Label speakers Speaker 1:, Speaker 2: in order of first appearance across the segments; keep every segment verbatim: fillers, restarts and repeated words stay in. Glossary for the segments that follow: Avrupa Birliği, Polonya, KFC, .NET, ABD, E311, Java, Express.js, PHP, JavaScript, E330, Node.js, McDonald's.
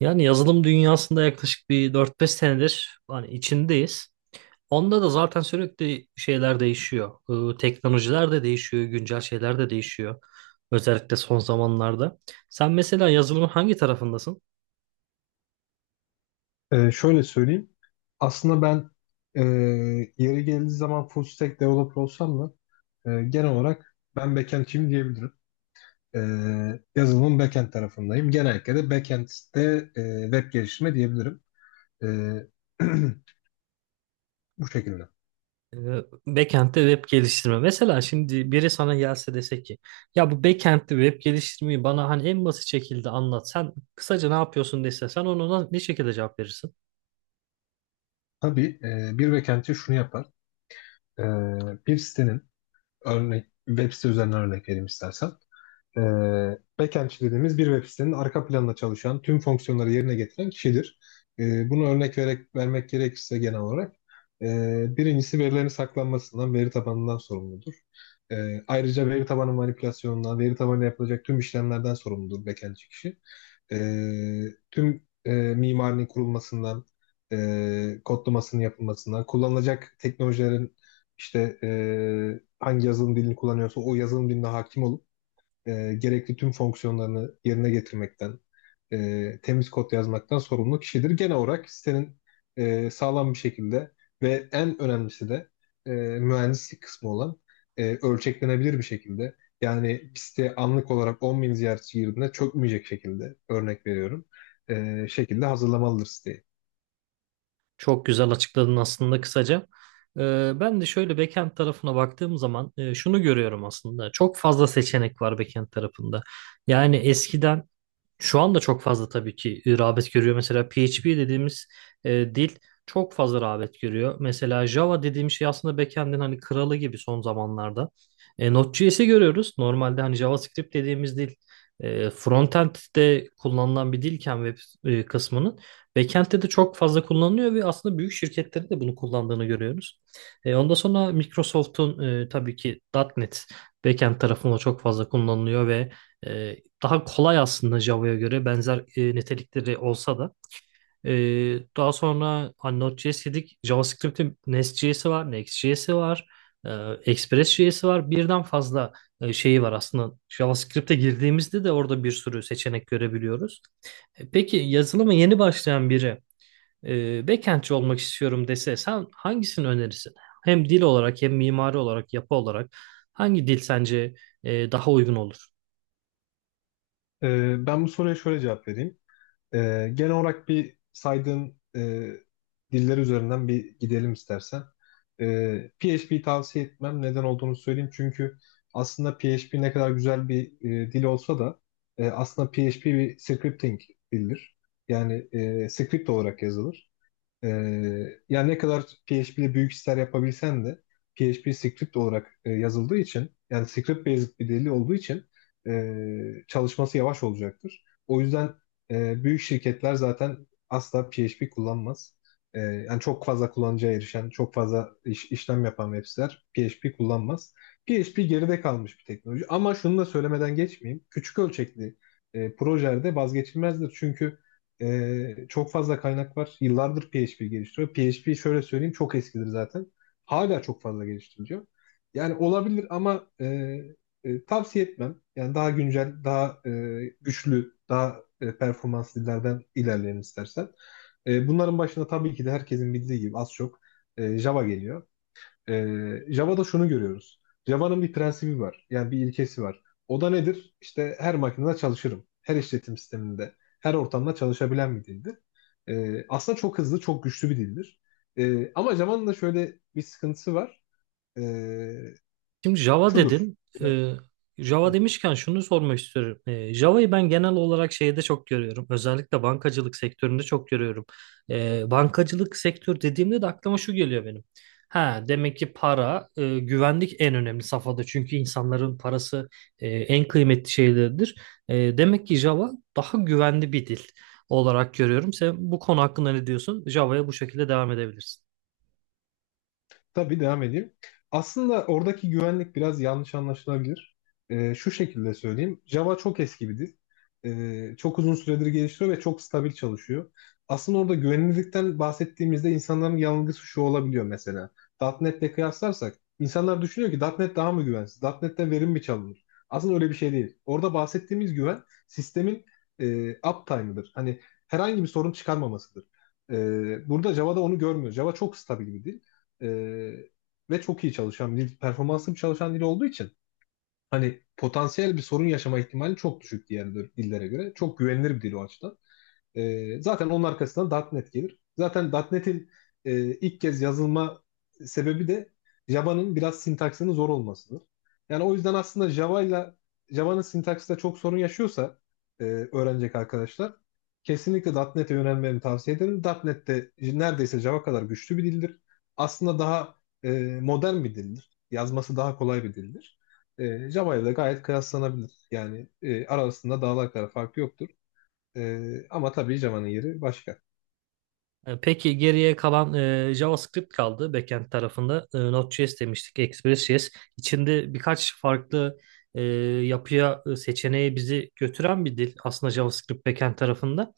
Speaker 1: Yani yazılım dünyasında yaklaşık bir dört beş senedir hani içindeyiz. Onda da zaten sürekli şeyler değişiyor. Ee, teknolojiler de değişiyor, güncel şeyler de değişiyor. Özellikle son zamanlarda. Sen mesela yazılımın hangi tarafındasın?
Speaker 2: Ee, şöyle söyleyeyim. Aslında ben e, yeri geldiği zaman full stack developer olsam da e, genel olarak ben backend'çiyim diyebilirim. E, yazılımın backend tarafındayım. Genellikle de backend'de e, web geliştirme diyebilirim. E, Bu şekilde.
Speaker 1: Ee, Backend'de web geliştirme. Mesela şimdi biri sana gelse dese ki ya bu backend'de web geliştirmeyi bana hani en basit şekilde anlat. Sen kısaca ne yapıyorsun dese sen ona ne şekilde cevap verirsin?
Speaker 2: Tabii, e, bir backendçi şunu yapar. E, bir sitenin örnek web site üzerinden örnek vereyim istersen. e, backendçi dediğimiz bir web sitenin arka planında çalışan, tüm fonksiyonları yerine getiren kişidir. E, bunu örnek vererek, vermek gerekirse genel olarak, e, birincisi verilerin saklanmasından, veri tabanından sorumludur. E, ayrıca veri tabanı manipülasyonundan, veri tabanına yapılacak tüm işlemlerden sorumludur backendçi kişi. E, tüm e, mimarinin kurulmasından, e, kodlamasının yapılmasından, kullanılacak teknolojilerin işte e, hangi yazılım dilini kullanıyorsa o yazılım diline hakim olup e, gerekli tüm fonksiyonlarını yerine getirmekten, e, temiz kod yazmaktan sorumlu kişidir. Genel olarak sitenin e, sağlam bir şekilde ve en önemlisi de e, mühendislik kısmı olan e, ölçeklenebilir bir şekilde. Yani bir site anlık olarak on bin ziyaretçi girdiğinde çökmeyecek şekilde örnek veriyorum. e, şekilde hazırlamalıdır siteyi.
Speaker 1: Çok güzel açıkladın aslında kısaca. Ee, ben de şöyle backend tarafına baktığım zaman e, şunu görüyorum aslında. Çok fazla seçenek var backend tarafında. Yani eskiden şu anda çok fazla tabii ki e, rağbet görüyor. Mesela P H P dediğimiz e, dil çok fazla rağbet görüyor. Mesela Java dediğim şey aslında backend'in hani kralı gibi son zamanlarda. E, Node.js'i görüyoruz. Normalde hani JavaScript dediğimiz dil e, frontend'de kullanılan bir dilken web e, kısmının backend'de de çok fazla kullanılıyor ve aslında büyük şirketlerin de bunu kullandığını görüyoruz. E, ondan sonra Microsoft'un e, tabii ki .nokta .NET backend tarafında çok fazla kullanılıyor ve e, daha kolay aslında Java'ya göre benzer e, nitelikleri olsa da. E, Daha sonra hani Node.js dedik. JavaScript'in Nest.js'i var, Next.js'i var, e, Express.js'i var. Birden fazla e, şeyi var aslında. JavaScript'e girdiğimizde de orada bir sürü seçenek görebiliyoruz. E, peki yazılıma yeni başlayan biri e, backendçi olmak istiyorum dese sen hangisini önerirsin? Hem dil olarak hem mimari olarak, yapı olarak hangi dil sence e, daha uygun olur?
Speaker 2: E, ben bu soruya şöyle cevap vereyim. Ee, genel olarak bir saydığın e, diller üzerinden bir gidelim istersen. Ee, P H P tavsiye etmem. Neden olduğunu söyleyeyim. Çünkü aslında P H P ne kadar güzel bir e, dil olsa da, e, aslında P H P bir scripting dildir. Yani e, script olarak yazılır. Ee, yani ne kadar P H P ile büyük işler yapabilsen de P H P script olarak e, yazıldığı için yani script based bir dili olduğu için e, çalışması yavaş olacaktır. O yüzden e, büyük şirketler zaten asla P H P kullanmaz. E, yani çok fazla kullanıcıya erişen, çok fazla iş- işlem yapan web siteler P H P kullanmaz. P H P geride kalmış bir teknoloji. Ama şunu da söylemeden geçmeyeyim. Küçük ölçekli e, projelerde vazgeçilmezdir. Çünkü ee, çok fazla kaynak var. Yıllardır P H P geliştiriyor. P H P şöyle söyleyeyim, çok eskidir zaten. Hala çok fazla geliştiriliyor. Yani olabilir ama e, e, tavsiye etmem. Yani daha güncel, daha e, güçlü, daha e, performanslı dillerden ilerleyelim istersen. E, bunların başında tabii ki de herkesin bildiği gibi az çok e, Java geliyor. Ee, Java'da şunu görüyoruz. Java'nın bir prensibi var. Yani bir ilkesi var. O da nedir? İşte her makinede çalışırım. Her işletim sisteminde, her ortamda çalışabilen bir dildir. Ee, aslında çok hızlı, çok güçlü bir dildir. Ee, ama Java'nın da şöyle bir sıkıntısı var. Ee,
Speaker 1: Şimdi Java
Speaker 2: Şudur.
Speaker 1: dedin.
Speaker 2: Ya-
Speaker 1: Ee, Java demişken şunu sormak istiyorum. Ee, Java'yı ben genel olarak şeyde çok görüyorum. Özellikle bankacılık sektöründe çok görüyorum. Ee, bankacılık sektör dediğimde de aklıma şu geliyor benim. Ha, demek ki para, e, güvenlik en önemli safhada. Çünkü insanların parası e, en kıymetli şeylerdir. E, demek ki Java daha güvenli bir dil olarak görüyorum. Sen bu konu hakkında ne diyorsun? Java'ya bu şekilde devam edebilirsin.
Speaker 2: Tabii devam edeyim. Aslında oradaki güvenlik biraz yanlış anlaşılabilir. Ee, şu şekilde söyleyeyim. Java çok eski bir dil. Ee, çok uzun süredir geliştiriyor ve çok stabil çalışıyor. Aslında orada güvenilirlikten bahsettiğimizde insanların yanılgısı şu olabiliyor mesela. .NET'le kıyaslarsak insanlar düşünüyor ki .NET daha mı güvensiz? .NET'ten verim mi çalınır? Aslında öyle bir şey değil. Orada bahsettiğimiz güven sistemin e, uptime'ıdır. Hani herhangi bir sorun çıkarmamasıdır. Ee, burada Java'da onu görmüyoruz. Java çok stabil bir dil. Ee, ve çok iyi çalışan bir dil, performanslı bir çalışan dil olduğu için hani potansiyel bir sorun yaşama ihtimali çok düşük diğer dil- dillere göre. Çok güvenilir bir dil o açıdan. Ee, zaten onun arkasından .nokta .NET gelir. Zaten .nokta .NET'in e, ilk kez yazılma sebebi de Java'nın biraz sintaksinin zor olmasıdır. Yani o yüzden aslında Java ile Java'nın sintaksında çok sorun yaşıyorsa e, öğrenecek arkadaşlar kesinlikle .nokta .NET'e yönelmeni tavsiye ederim. .nokta .NET de neredeyse Java kadar güçlü bir dildir. Aslında daha e, modern bir dildir. Yazması daha kolay bir dildir. E, Java ile gayet kıyaslanabilir. Yani e, arasında dağlar kadar fark yoktur. Ee, ama tabii Cema'nın yeri başka.
Speaker 1: E, Peki geriye kalan e, JavaScript kaldı backend tarafında. E, Node.js demiştik, Express.js. İçinde birkaç farklı e, yapıya, e, seçeneğe bizi götüren bir dil aslında JavaScript backend tarafında.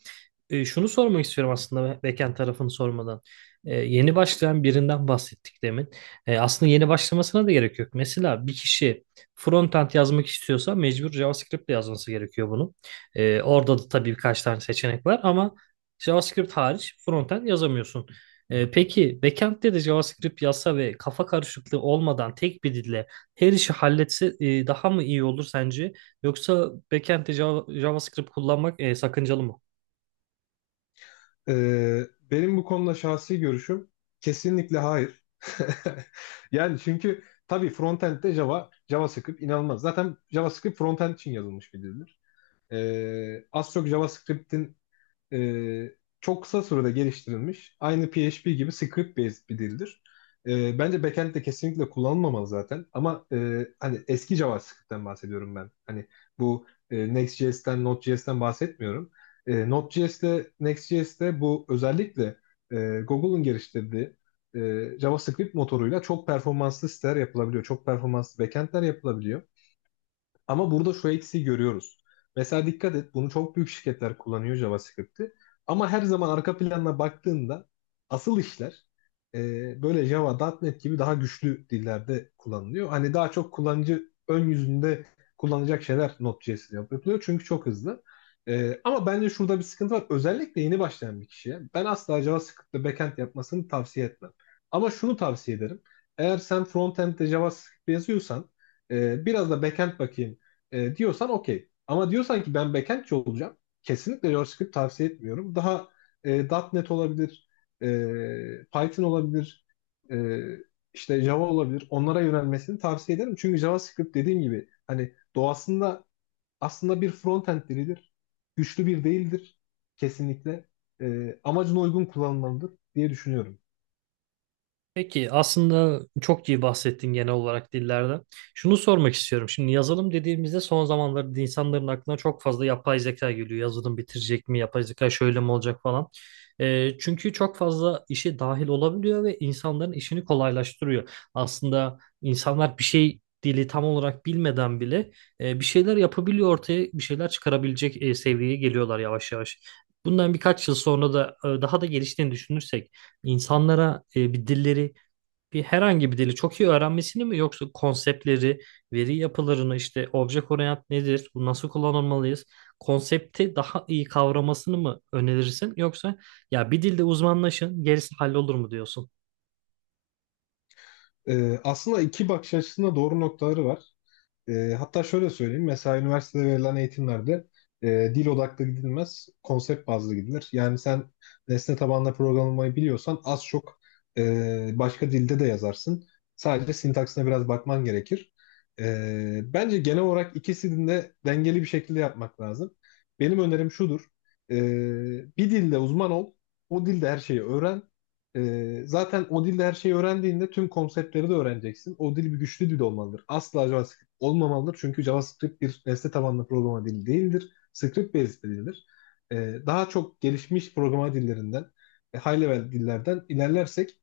Speaker 1: E, şunu sormak istiyorum aslında backend tarafını sormadan. E, yeni başlayan birinden bahsettik demin. E, aslında yeni başlamasına da gerek yok. Mesela bir kişi frontend yazmak istiyorsa mecbur JavaScript ile yazması gerekiyor bunu. E, orada da tabii birkaç tane seçenek var ama JavaScript hariç frontend yazamıyorsun. E, peki backend'de de JavaScript yazsa ve kafa karışıklığı olmadan tek bir dille her işi halletse e, daha mı iyi olur sence? Yoksa backend'de Java- JavaScript kullanmak e, sakıncalı mı?
Speaker 2: Ee, benim bu konuda şahsi görüşüm kesinlikle hayır. Yani çünkü tabii frontend'de Java, JavaScript inanılmaz. Zaten JavaScript frontend için yazılmış bir dildir. Ee, az çok JavaScript'in e, çok kısa sürede geliştirilmiş. Aynı P H P gibi script based bir dildir. E, bence backend de kesinlikle kullanılmamalı zaten. Ama e, hani eski JavaScript'ten bahsediyorum ben. Hani bu e, Next.js'ten, Node.js'ten bahsetmiyorum. E, Node.js'te, Next.js'te bu özellikle e, Google'ın geliştirdiği e, JavaScript motoruyla çok performanslı siteler yapılabiliyor. Çok performanslı backendler yapılabiliyor. Ama burada şu eksiği görüyoruz. Mesela dikkat et, bunu çok büyük şirketler kullanıyor JavaScript'i. Ama her zaman arka planına baktığında asıl işler e, böyle Java, .nokta .NET gibi daha güçlü dillerde kullanılıyor. Hani daha çok kullanıcı ön yüzünde kullanacak şeyler Node.js'de yapılıyor. Çünkü çok hızlı. E, ama bence şurada bir sıkıntı var. Özellikle yeni başlayan bir kişiye. Ben asla JavaScript'te backend yapmasını tavsiye etmem. Ama şunu tavsiye ederim. Eğer sen frontend'de JavaScript yazıyorsan e, biraz da backend bakayım e, diyorsan okey. Ama diyorsan ki ben backendçi olacağım. Kesinlikle JavaScript tavsiye etmiyorum. Daha e, .nokta .NET olabilir, e, Python olabilir, e, işte Java olabilir. Onlara yönelmesini tavsiye ederim. Çünkü JavaScript dediğim gibi hani doğasında aslında bir frontend dilidir. Güçlü bir değildir kesinlikle. E, amacına uygun kullanılmalıdır diye düşünüyorum.
Speaker 1: Peki aslında çok iyi bahsettin genel olarak dillerden. Şunu sormak istiyorum. Şimdi yazılım dediğimizde son zamanlarda insanların aklına çok fazla yapay zeka geliyor. Yazılım bitirecek mi? Yapay zeka şöyle mi olacak falan. Ee, çünkü çok fazla işe dahil olabiliyor ve insanların işini kolaylaştırıyor. Aslında insanlar bir şey dili tam olarak bilmeden bile e, bir şeyler yapabiliyor ortaya bir şeyler çıkarabilecek e, seviyeye geliyorlar yavaş yavaş. Bundan birkaç yıl sonra da e, daha da geliştiğini düşünürsek insanlara e, bir dilleri bir herhangi bir dili çok iyi öğrenmesini mi yoksa konseptleri, veri yapılarını işte obje orient nedir, bu nasıl kullanılmalıyız, konsepti daha iyi kavramasını mı önerirsin yoksa ya bir dilde uzmanlaşın gerisi hallolur mu diyorsun?
Speaker 2: E, aslında iki bakış açısında doğru noktaları var. E, hatta şöyle söyleyeyim. Mesela üniversitede verilen eğitimlerde e, dil odaklı gidilmez, konsept bazlı gidilir. Yani sen nesne tabanlı programlamayı biliyorsan az çok e, başka dilde de yazarsın. Sadece sintaksine biraz bakman gerekir. E, bence genel olarak ikisini de dengeli bir şekilde yapmak lazım. Benim önerim şudur. E, bir dilde uzman ol, o dilde her şeyi öğren. Ee, zaten o dilde her şeyi öğrendiğinde tüm konseptleri de öğreneceksin. O dil bir güçlü dil olmalıdır. Asla JavaScript olmamalıdır. Çünkü JavaScript bir nesne tabanlı programa dili değildir. Script based bir dildir. Ee, daha çok gelişmiş programa dillerinden, e, high level dillerden ilerlersek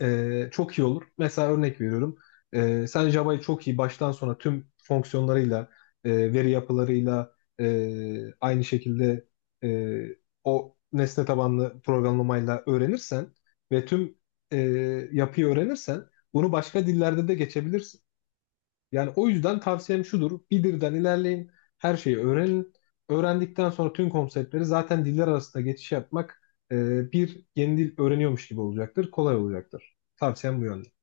Speaker 2: e, çok iyi olur. Mesela örnek veriyorum. E, sen Java'yı çok iyi baştan sona tüm fonksiyonlarıyla, e, veri yapılarıyla e, aynı şekilde e, o nesne tabanlı programlamayla öğrenirsen ve tüm e, yapıyı öğrenirsen bunu başka dillerde de geçebilirsin. Yani o yüzden tavsiyem şudur. Beader'dan ilerleyin. Her şeyi öğrenin. Öğrendikten sonra tüm konseptleri zaten diller arasında geçiş yapmak e, bir yeni dil öğreniyormuş gibi olacaktır. Kolay olacaktır. Tavsiyem bu yönde.